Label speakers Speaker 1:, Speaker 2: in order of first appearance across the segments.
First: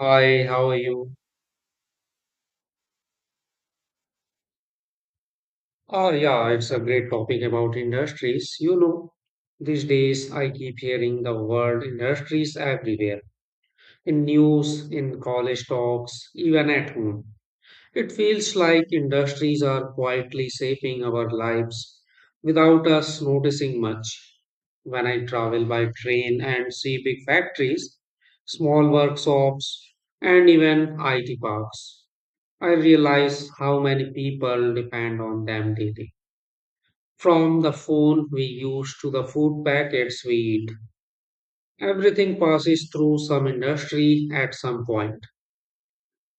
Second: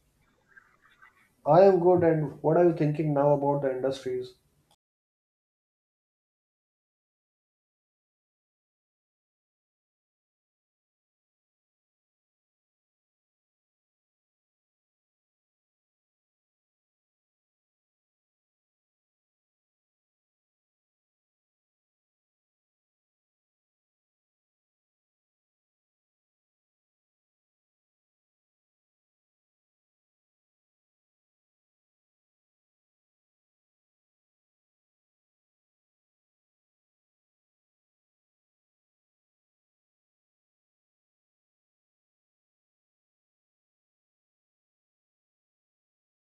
Speaker 1: Hi, how are you?
Speaker 2: I am good, and what are you thinking now about the industries?
Speaker 1: Oh, yeah, it's a great topic about industries. You know, these days I keep hearing the word industries everywhere, in news, in college talks, even at home. It feels like industries are quietly shaping our lives without us noticing much. When I travel by train and see big factories, small workshops, and even IT parks. I realize how many people depend on them daily. From the phone we use to the food packets we eat, everything passes through some industry at some point.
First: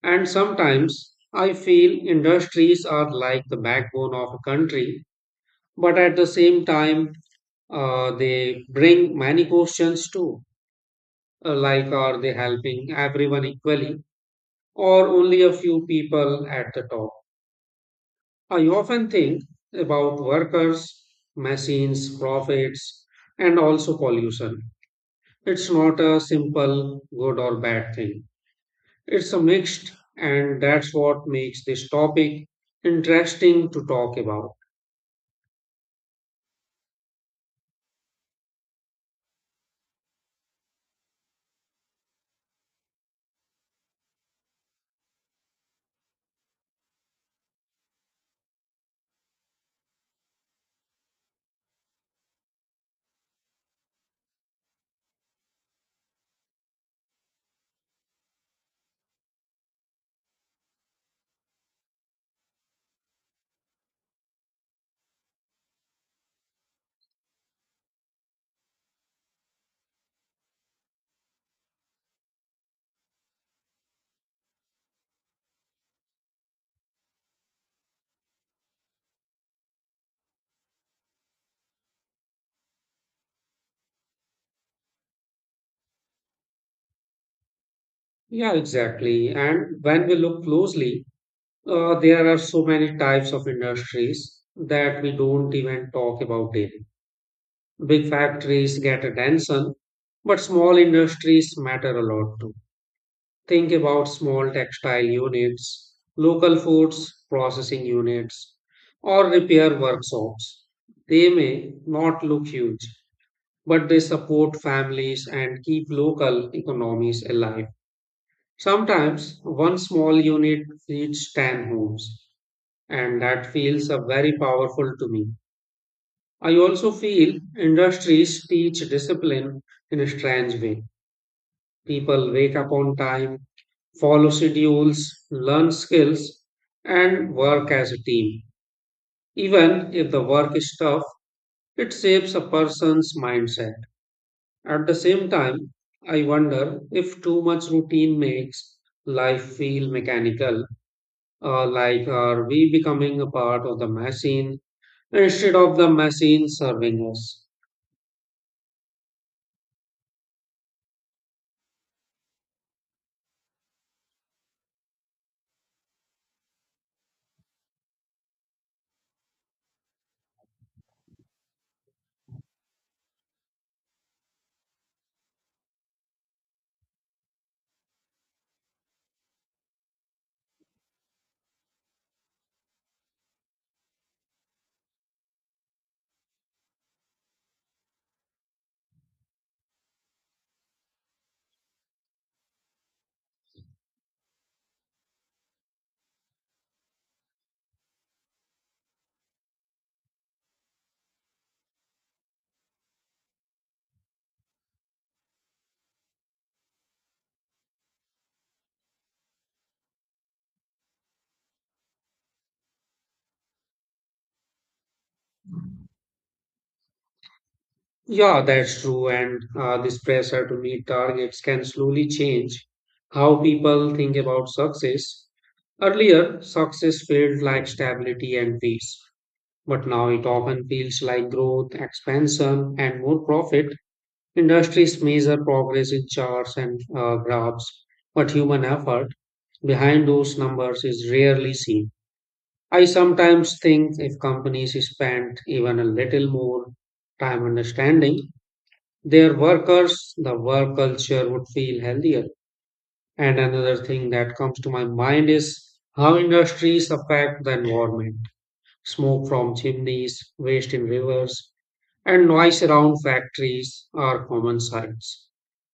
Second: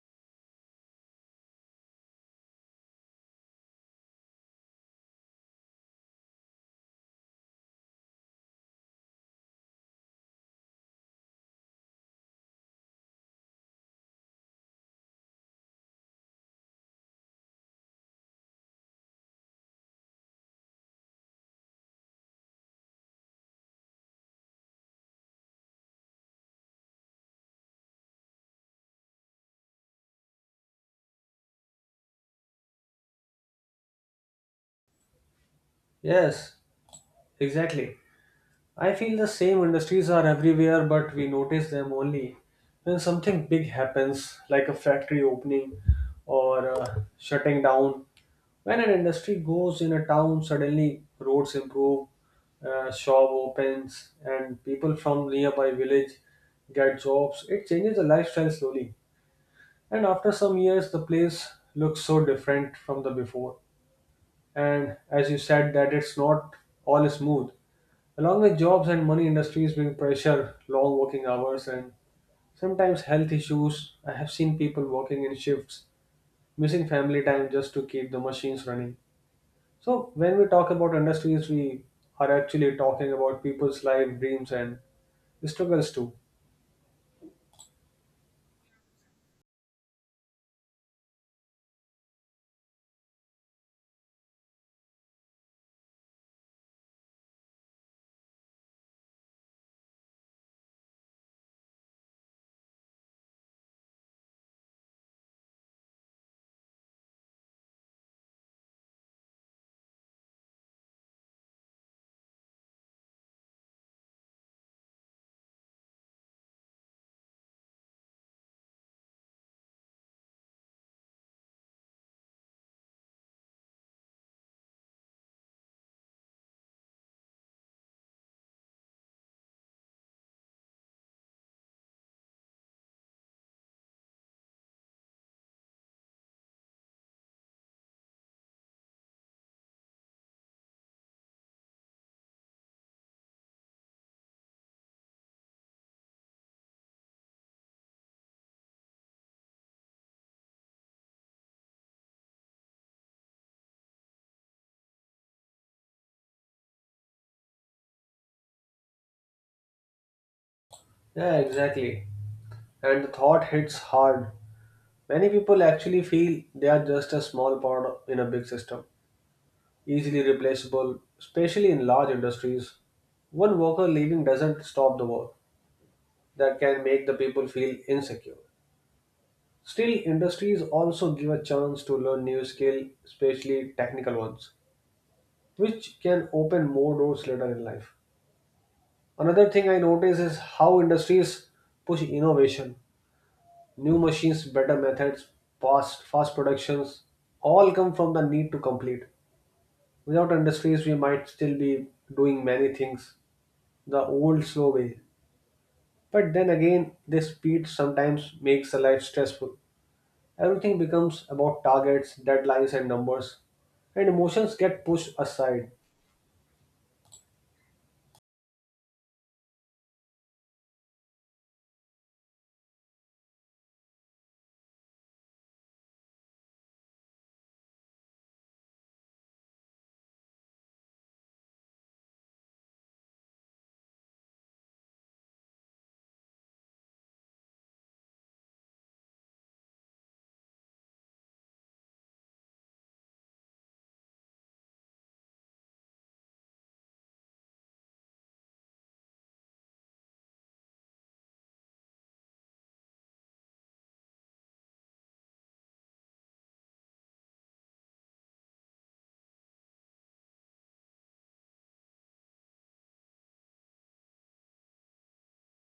Speaker 1: And sometimes I feel industries are like the backbone of a country, but at the same time, they bring many questions too. Like, are they helping everyone equally, or only a few people at the top? I often think about workers, machines, profits, and also pollution. It's not a simple good or bad thing. It's a mixed, and that's what makes this topic interesting to talk about.
Speaker 2: Yes, exactly. I feel the same industries are everywhere, but we notice them only when something big happens, like a factory opening or shutting down. When an industry goes in a town, suddenly roads improve, shop opens, and people from nearby village get jobs. It changes the lifestyle slowly, and after some years, the place looks so different from the before. And as you said that it's not all smooth, along with jobs and money industries bring pressure, long working hours and sometimes health issues. I have seen people working in shifts, missing family time just to keep the machines running. So when we talk about industries, we are actually talking about people's life, dreams, and struggles too.
Speaker 1: Yeah, exactly. And when we look closely, there are so many types of industries that we don't even talk about daily. Big factories get attention, but small industries matter a lot too. Think about small textile units, local foods processing units, or repair workshops. They may not look huge, but they support families and keep local economies alive. Sometimes one small unit feeds 10 homes, and that feels very powerful to me. I also feel industries teach discipline in a strange way. People wake up on time, follow schedules, learn skills, and work as a team. Even if the work is tough, it shapes a person's mindset. At the same time, I wonder if too much routine makes life feel mechanical, like, are we becoming a part of the machine instead of the machine serving us?
Speaker 2: Yeah, exactly, and the thought hits hard. Many people actually feel they are just a small part in a big system, easily replaceable, especially in large industries. One worker leaving doesn't stop the work, that can make the people feel insecure. Still, industries also give a chance to learn new skills, especially technical ones, which can open more doors later in life. Another thing I notice is how industries push innovation. New machines, better methods, fast productions, all come from the need to complete. Without industries, we might still be doing many things the old slow way. But then again, this speed sometimes makes a life stressful. Everything becomes about targets, deadlines, and numbers, and emotions get pushed aside.
Speaker 1: Yeah, that's true. And this pressure to meet targets can slowly change how people think about success. Earlier, success felt like stability and peace, but now it often feels like growth, expansion, and more profit. Industries measure progress in charts and graphs, but human effort behind those numbers is rarely seen. I sometimes think if companies spent even a little more time understanding their workers, the work culture would feel healthier. And another thing that comes to my mind is how industries affect the environment. Smoke from chimneys, waste in rivers, and noise around factories are common sights.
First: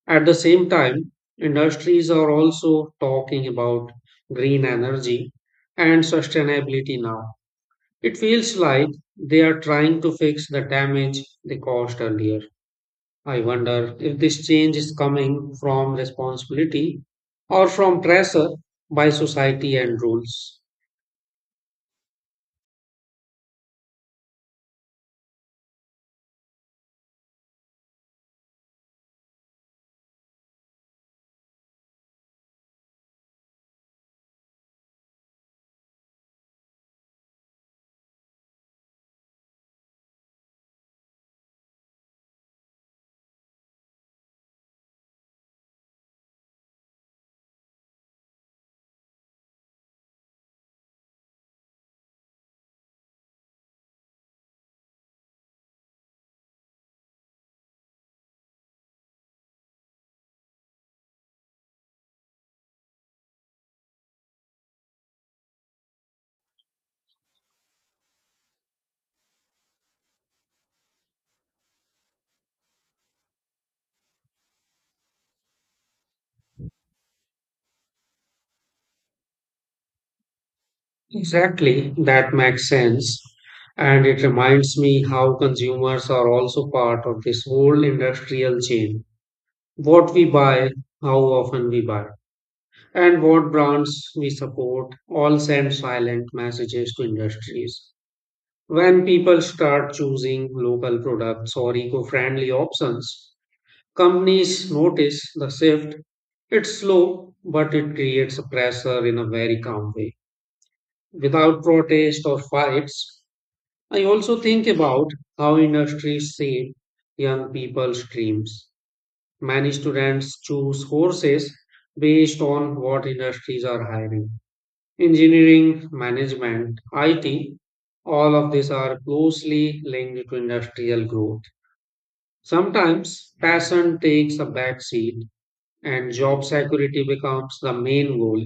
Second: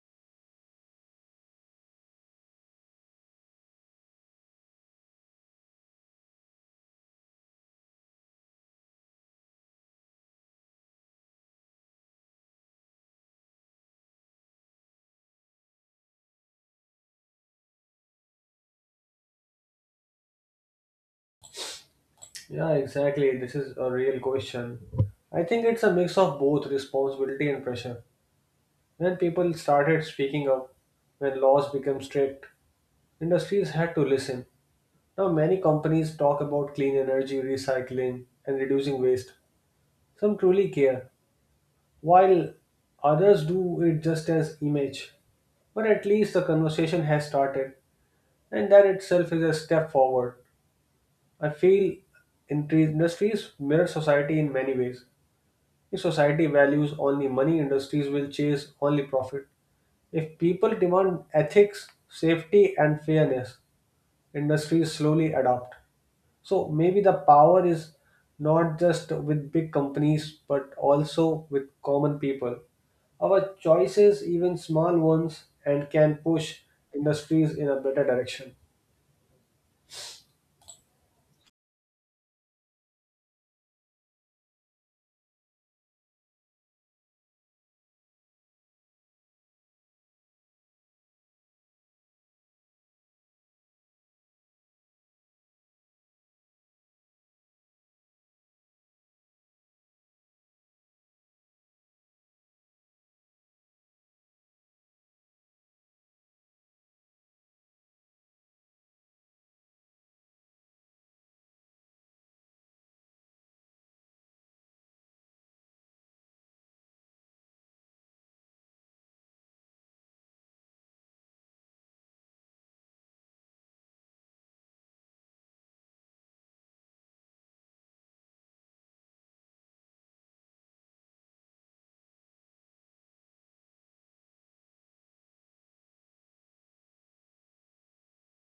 Speaker 1: At the same time, industries are also talking about green energy and sustainability now. It feels like they are trying to fix the damage they caused earlier. I wonder if this change is coming from responsibility or from pressure by society and rules.
Speaker 2: Yeah, exactly. This is a real question. I think it's a mix of both responsibility and pressure. When people started speaking up, when laws became strict, industries had to listen. Now, many companies talk about clean energy, recycling, and reducing waste. Some truly care, while others do it just as image. But at least the conversation has started, and that itself is a step forward. I feel in tree industries mirror society in many ways. If society values only money, industries will chase only profit. If people demand ethics, safety, and fairness, industries slowly adopt. So maybe the power is not just with big companies, but also with common people. Our choices, even small ones, and can push industries in a better direction.
Speaker 1: Exactly, that makes sense. And it reminds me how consumers are also part of this whole industrial chain. What we buy, how often we buy, and what brands we support all send silent messages to industries. When people start choosing local products or eco friendly options, companies notice the shift. It's slow, but it creates a pressure in a very calm way, without protest or fights. I also think about how industries shape young people's dreams. Many students choose courses based on what industries are hiring. Engineering, management, IT, all of these are closely linked to industrial growth. Sometimes passion takes a backseat and job security becomes the main goal.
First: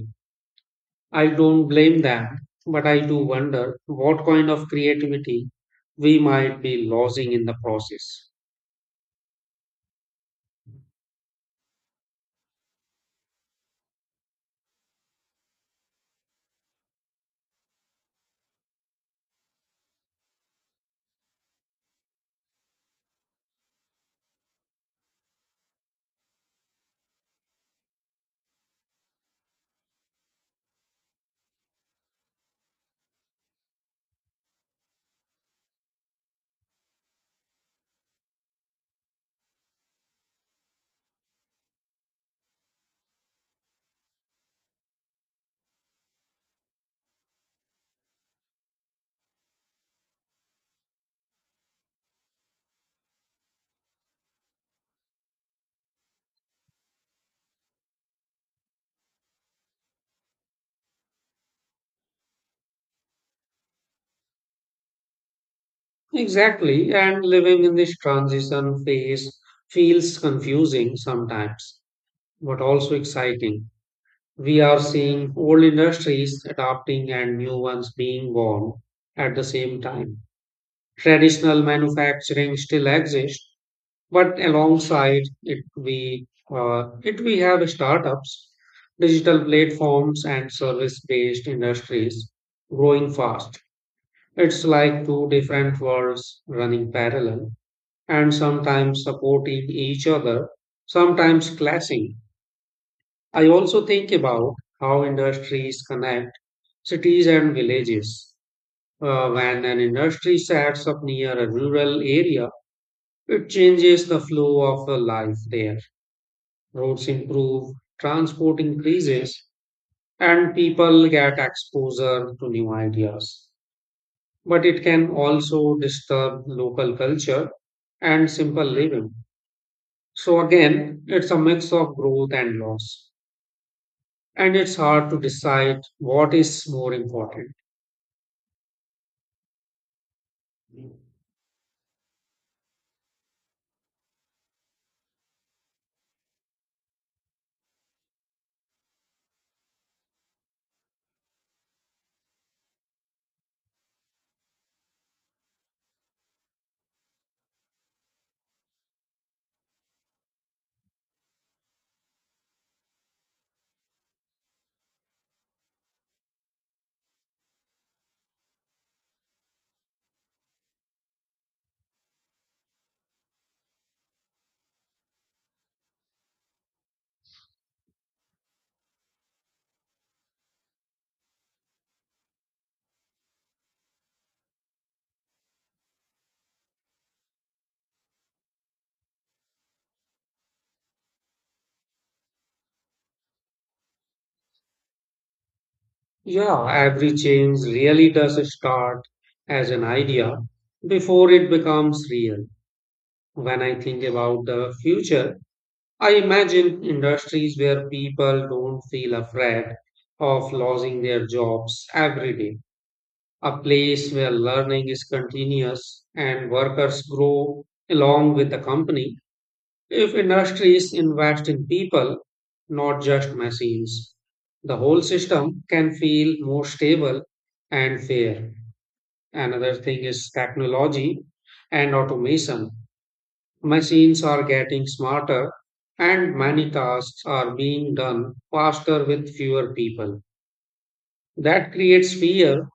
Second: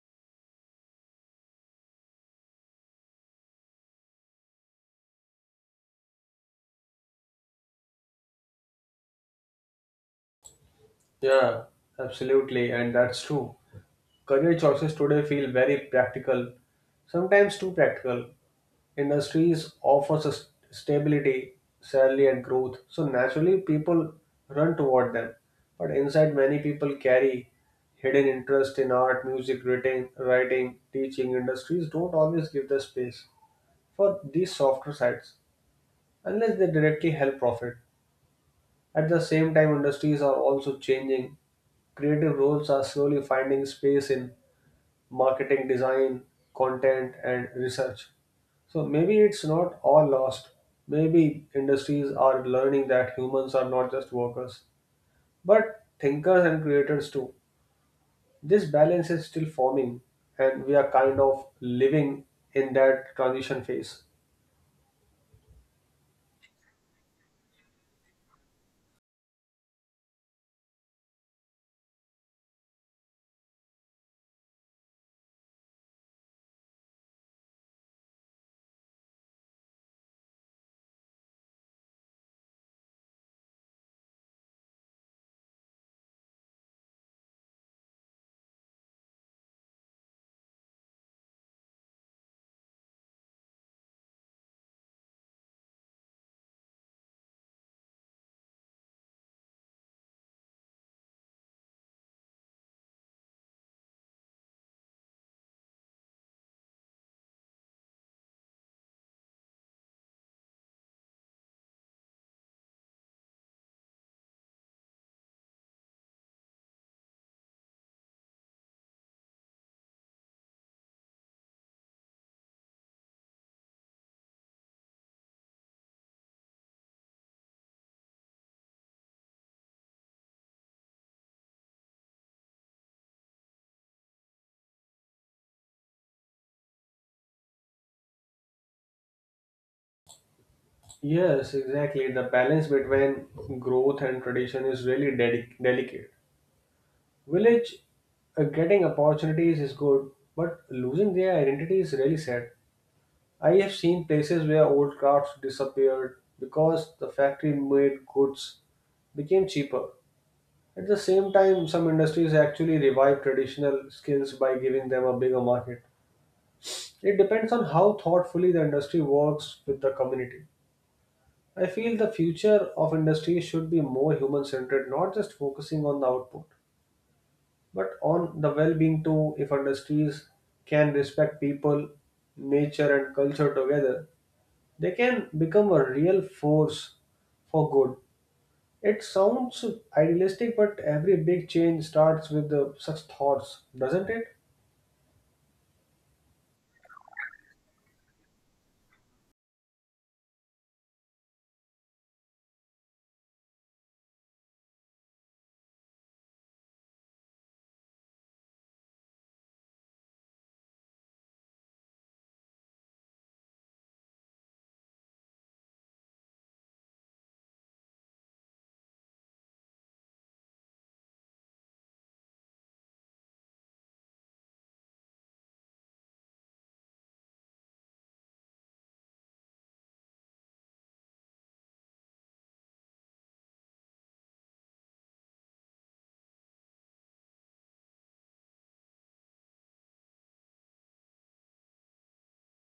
Speaker 1: I don't blame them, but I do wonder what kind of creativity we might be losing in the process.
Speaker 2: Yeah, absolutely, and that's true. Career choices today feel very practical, sometimes too practical. Industries offer sus- stability, salary, and growth, so naturally people run toward them. But inside, many people carry hidden interest in art, music, writing, teaching. Industries don't always give the space for these softer sides unless they directly help profit. At the same time, industries are also changing, creative roles are slowly finding space in marketing design, content, and research. So maybe it's not all lost. Maybe industries are learning that humans are not just workers, but thinkers and creators too. This balance is still forming, and we are kind of living in that transition phase.
Speaker 1: Exactly, and living in this transition phase feels confusing sometimes, but also exciting. We are seeing old industries adapting and new ones being born at the same time. Traditional manufacturing still exists. But alongside it, we have startups, digital platforms, and service-based industries growing fast. It's like two different worlds running parallel and sometimes supporting each other, sometimes clashing. I also think about how industries connect cities and villages. When an industry sets up near a rural area, it changes the flow of the life there. Roads improve, transport increases, and people get exposure to new ideas. But it can also disturb local culture and simple living. So, again, it's a mix of growth and loss, and it's hard to decide what is more important.
Speaker 2: Yes, exactly. The balance between growth and tradition is really dedic delicate. Village getting opportunities is good, but losing their identity is really sad. I have seen places where old crafts disappeared because the factory made goods became cheaper. At the same time, some industries actually revive traditional skills by giving them a bigger market. It depends on how thoughtfully the industry works with the community. I feel the future of industry should be more human centered, not just focusing on the output, but on the well being too. If industries can respect people, nature, and culture together, they can become a real force for good. It sounds idealistic, but every big change starts with the, such thoughts, doesn't it?
Speaker 1: Yeah, every change really does start as an idea before it becomes real. When I think about the future, I imagine industries where people don't feel afraid of losing their jobs every day, a place where learning is continuous and workers grow along with the company. If industries invest in people, not just machines, the whole system can feel more stable and fair. Another thing is technology and automation. Machines are getting smarter and many tasks are being done faster with fewer people. That creates fear,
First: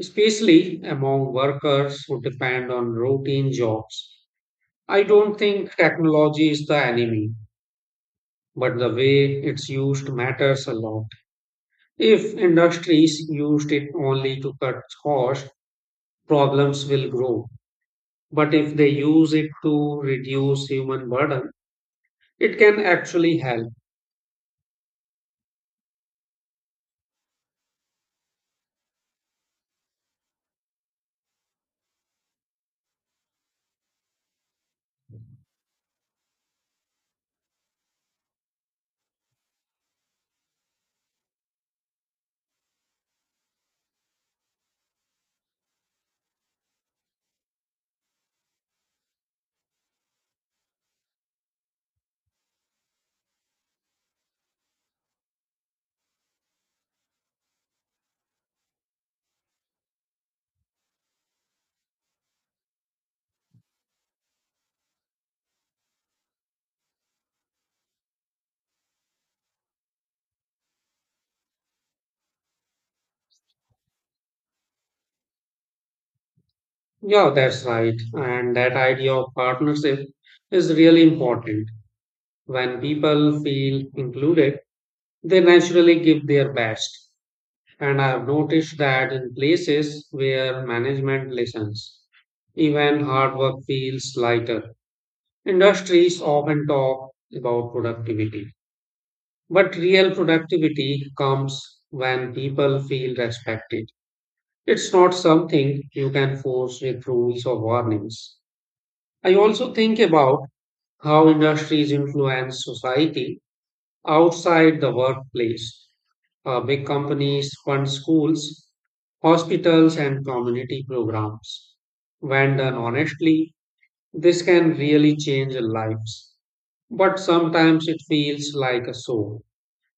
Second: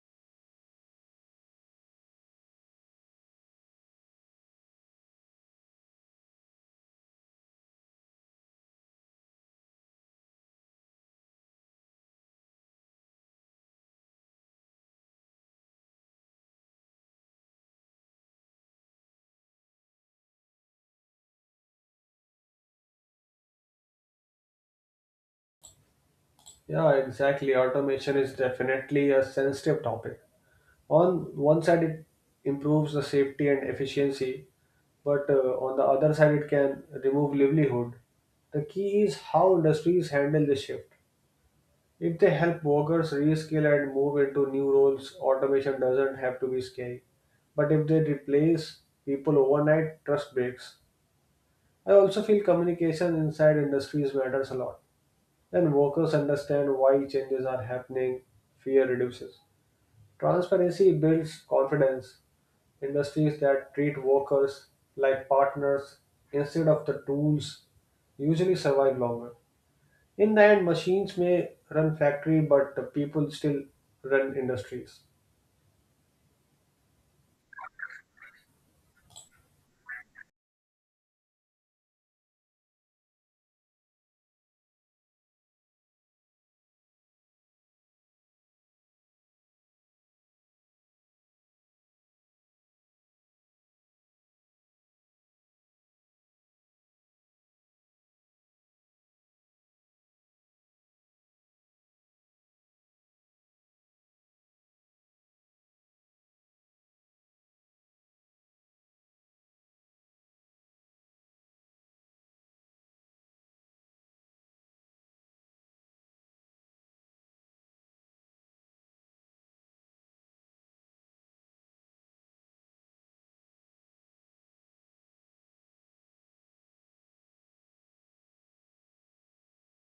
Speaker 1: especially among workers who depend on routine jobs. I don't think technology is the enemy, but the way it's used matters a lot. If industries used it only to cut costs, problems will grow. But if they use it to reduce human burden, it can actually help.
Speaker 2: Yeah, exactly. Automation is definitely a sensitive topic. On one side, it improves the safety and efficiency, but on the other side, it can remove livelihood. The key is how industries handle this shift. If they help workers reskill and move into new roles, automation doesn't have to be scary. But if they replace people overnight, trust breaks. I also feel communication inside industries matters a lot. When workers understand why changes are happening, fear reduces. Transparency builds confidence. Industries that treat workers like partners instead of the tools usually survive longer. In the end, machines may run factory, but the people still run industries.
Speaker 1: Yeah, that's right. And that idea of partnership is really important. When people feel included, they naturally give their best. And I've noticed that in places where management listens, even hard work feels lighter. Industries often talk about productivity, but real productivity comes when people feel respected. It's not something you can force with rules or warnings. I also think about how industries influence society outside the workplace. Big companies fund schools, hospitals, and community programs. When done honestly, this can really change lives. But sometimes it feels like a show,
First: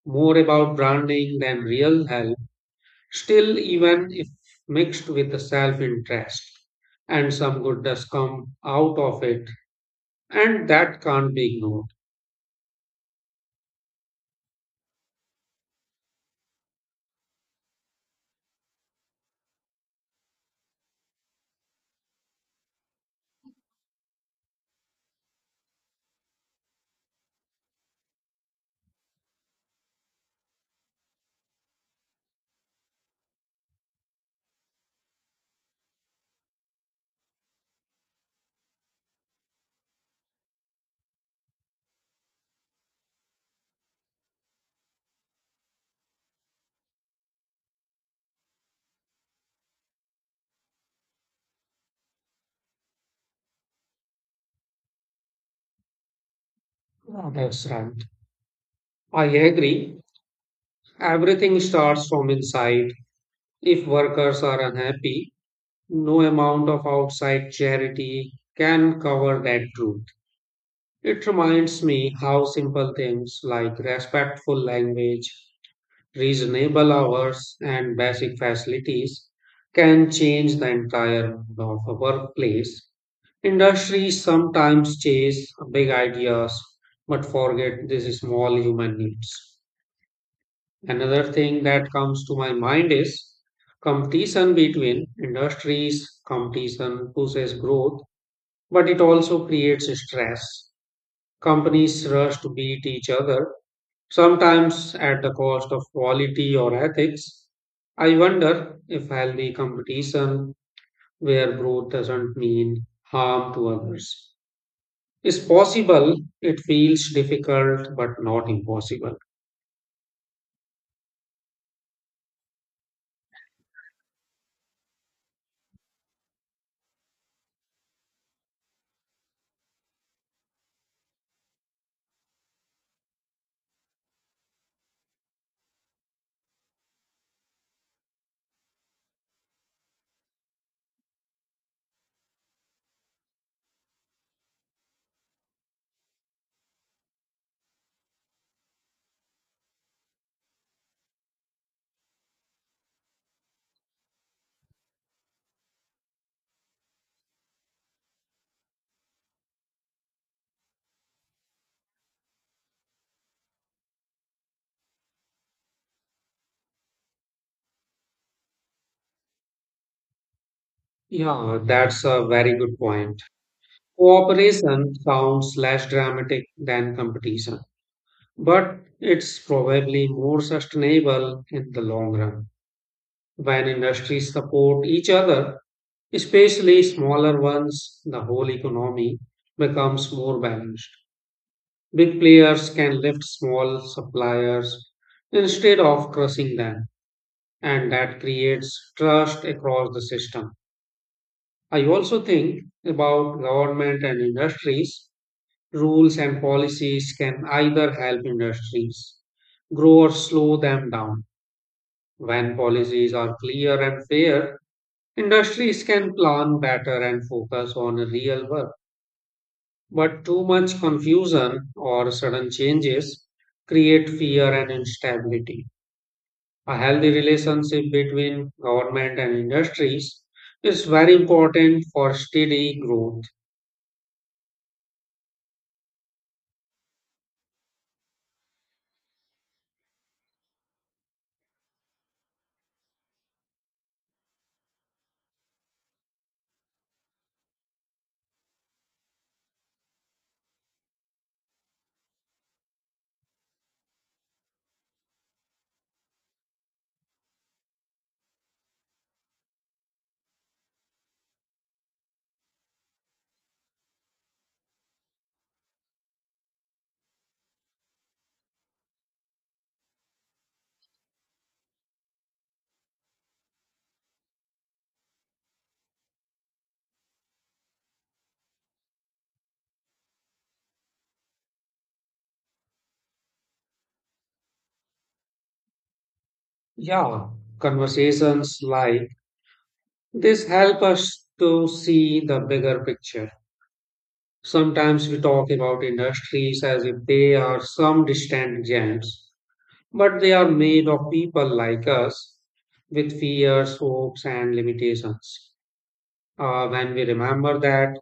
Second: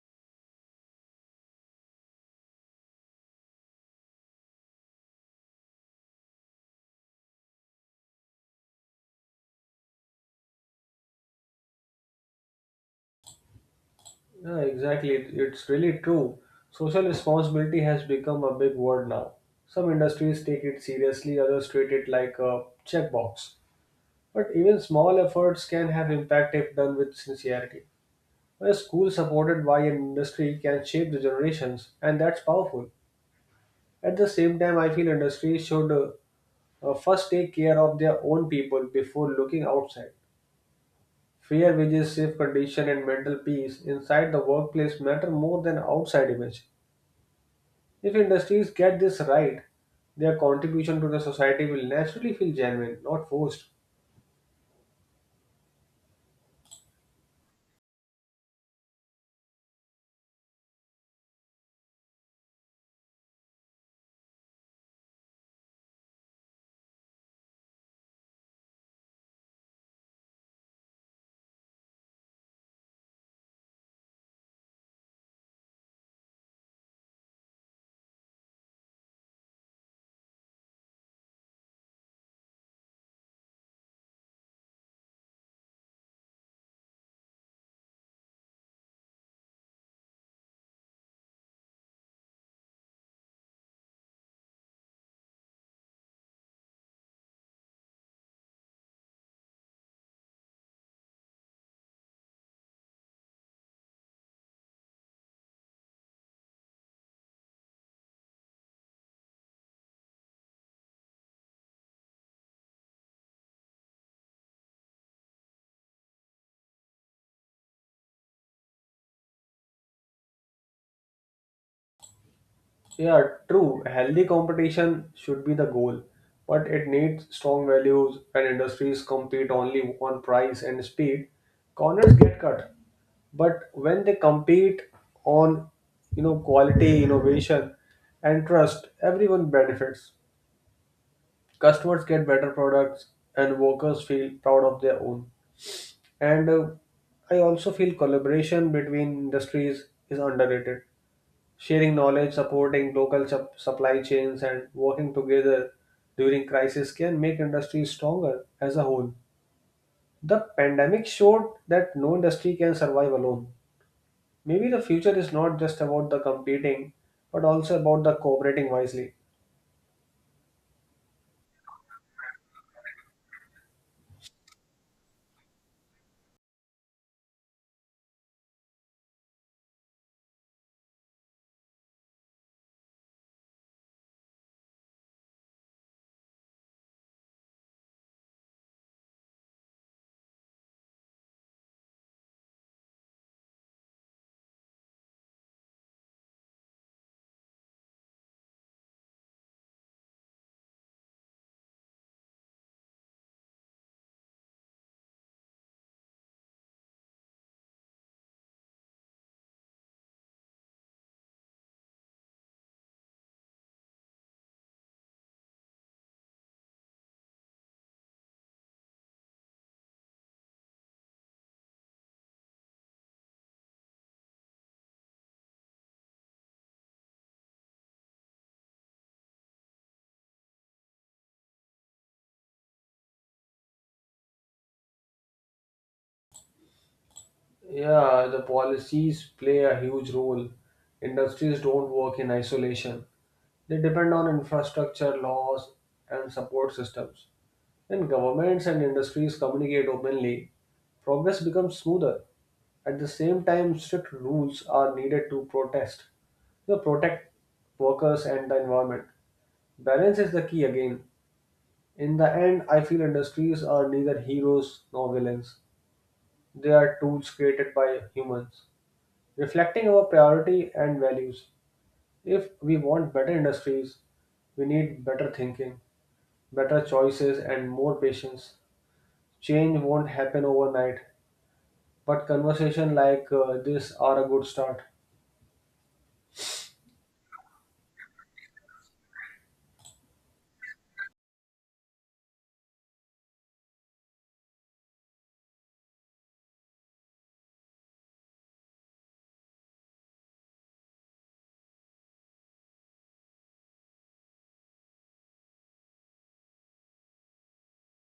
Speaker 1: more about branding than real help. Still, even if mixed with the self interest, And some good does come out of it, and that can't be ignored.
Speaker 2: Yeah, exactly. It's really true. Social responsibility has become a big word now. Some industries take it seriously, others treat it like a checkbox. But even small efforts can have impact if done with sincerity. A school supported by an industry can shape the generations, and that's powerful. At the same time, I feel industries should first take care of their own people before looking outside. Fear wages safe condition and mental peace inside the workplace matter more than outside image. If industries get this right, their contribution to the society will naturally feel genuine, not forced.
Speaker 1: Ah, that's right. I agree. Everything starts from inside. If workers are unhappy, no amount of outside charity can cover that truth. It reminds me how simple things like respectful language, reasonable hours, and basic facilities can change the entire mood of a workplace. Industries sometimes chase big ideas but forget these small human needs. Another thing that comes to my mind is competition between industries. Competition pushes growth, but it also creates stress. Companies rush to beat each other, sometimes at the cost of quality or ethics. I wonder if healthy competition, where growth doesn't mean harm to others, is possible. It feels difficult, but not impossible.
Speaker 2: Yeah, true, healthy competition should be the goal, but it needs strong values when industries compete only on price and speed. Corners get cut, but when they compete on you know quality, innovation and trust, everyone benefits. Customers get better products and workers feel proud of their own. And I also feel collaboration between industries is underrated. Sharing knowledge, supporting local sup- supply chains, and working together during crisis can make industries stronger as a whole. The pandemic showed that no industry can survive alone. Maybe the future is not just about the competing, but also about the cooperating wisely.
Speaker 1: Yeah, that's a very good point. Cooperation sounds less dramatic than competition, but it's probably more sustainable in the long run. When industries support each other, especially smaller ones, the whole economy becomes more balanced. Big players can lift small suppliers instead of crushing them, and that creates trust across the system. I also think about government and industries. Rules and policies can either help industries grow or slow them down. When policies are clear and fair, industries can plan better and focus on real work. But too much confusion or sudden changes create fear and instability. A healthy relationship between government and industries is very important for steady growth.
Speaker 2: Yeah, the policies play a huge role. Industries don't work in isolation. They depend on infrastructure, laws, and support systems. When governments and industries communicate openly, progress becomes smoother. At the same time, strict rules are needed to protest, to protect workers and the environment. Balance is the key again. In the end, I feel industries are neither heroes nor villains. They are tools created by humans reflecting our priority and values. If we want better industries, we need better thinking, better choices, and more patience. Change won't happen overnight, but conversation like this are a good start.
Speaker 1: Yeah, conversations like this helps us to see the bigger picture. Sometimes we talk about industries as if they are some distant giants, but they are made of people like us with fears, hopes, and limitations. When we remember that,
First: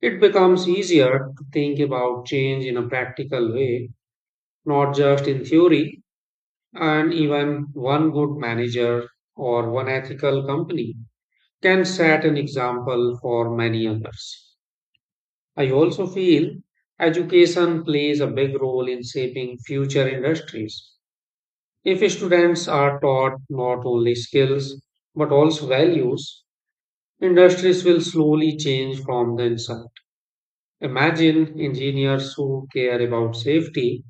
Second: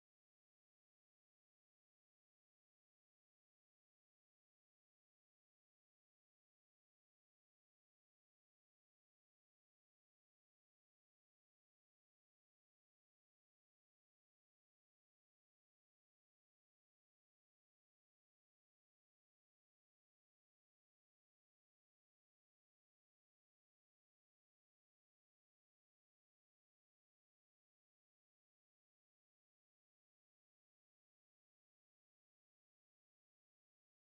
Speaker 1: it becomes easier to think about change in a practical way, not just in theory. And even one good manager or one ethical company can set an example for many others. I also feel education plays a big role in shaping future industries. If students are taught not only skills but also values, industries will slowly change from the inside. Imagine engineers who care about safety,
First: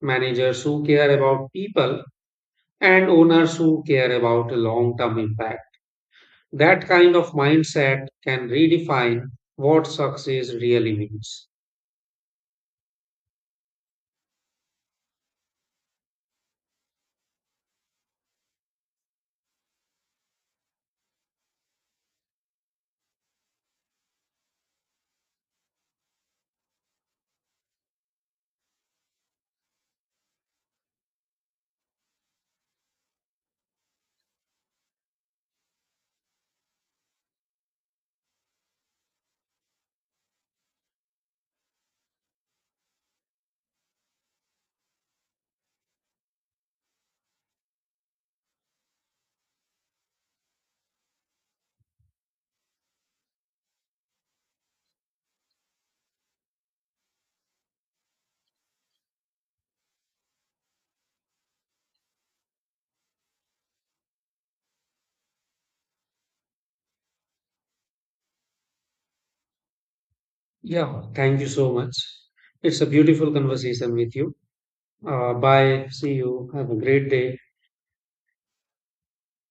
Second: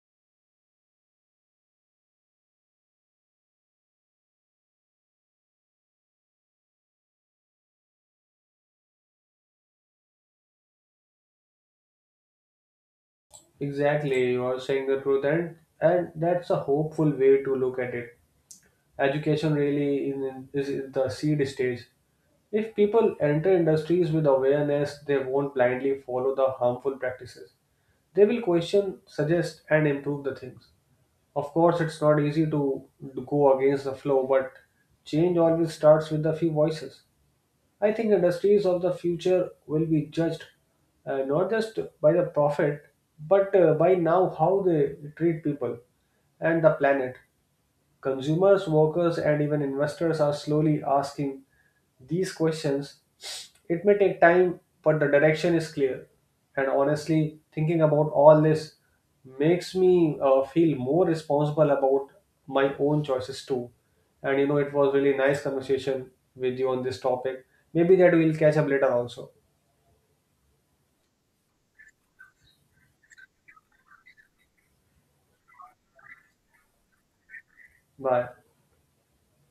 Speaker 1: managers who care about people, and owners who care about a long term impact. That kind of mindset can redefine what success really means.
Speaker 2: Exactly, you are saying the truth, and that's a hopeful way to look at it. Education really in, is in the seed stage. If people enter industries with awareness, they won't blindly follow the harmful practices. They will question, suggest, and improve the things. Of course, it's not easy to go against the flow, but change always starts with a few voices. I think industries of the future will be judged not just by the profit, but by now how they treat people and the planet. Consumers, workers, and even investors are slowly asking these questions. It may take time, but the direction is clear. And honestly, thinking about all this makes me feel more responsible about my own choices too. And you know, it was really nice conversation with you on this topic. Maybe that we'll catch up later also.
Speaker 1: Yeah, thank you so much. It's a beautiful conversation with you. Bye. See you. Have a great day.
Speaker 2: Bye.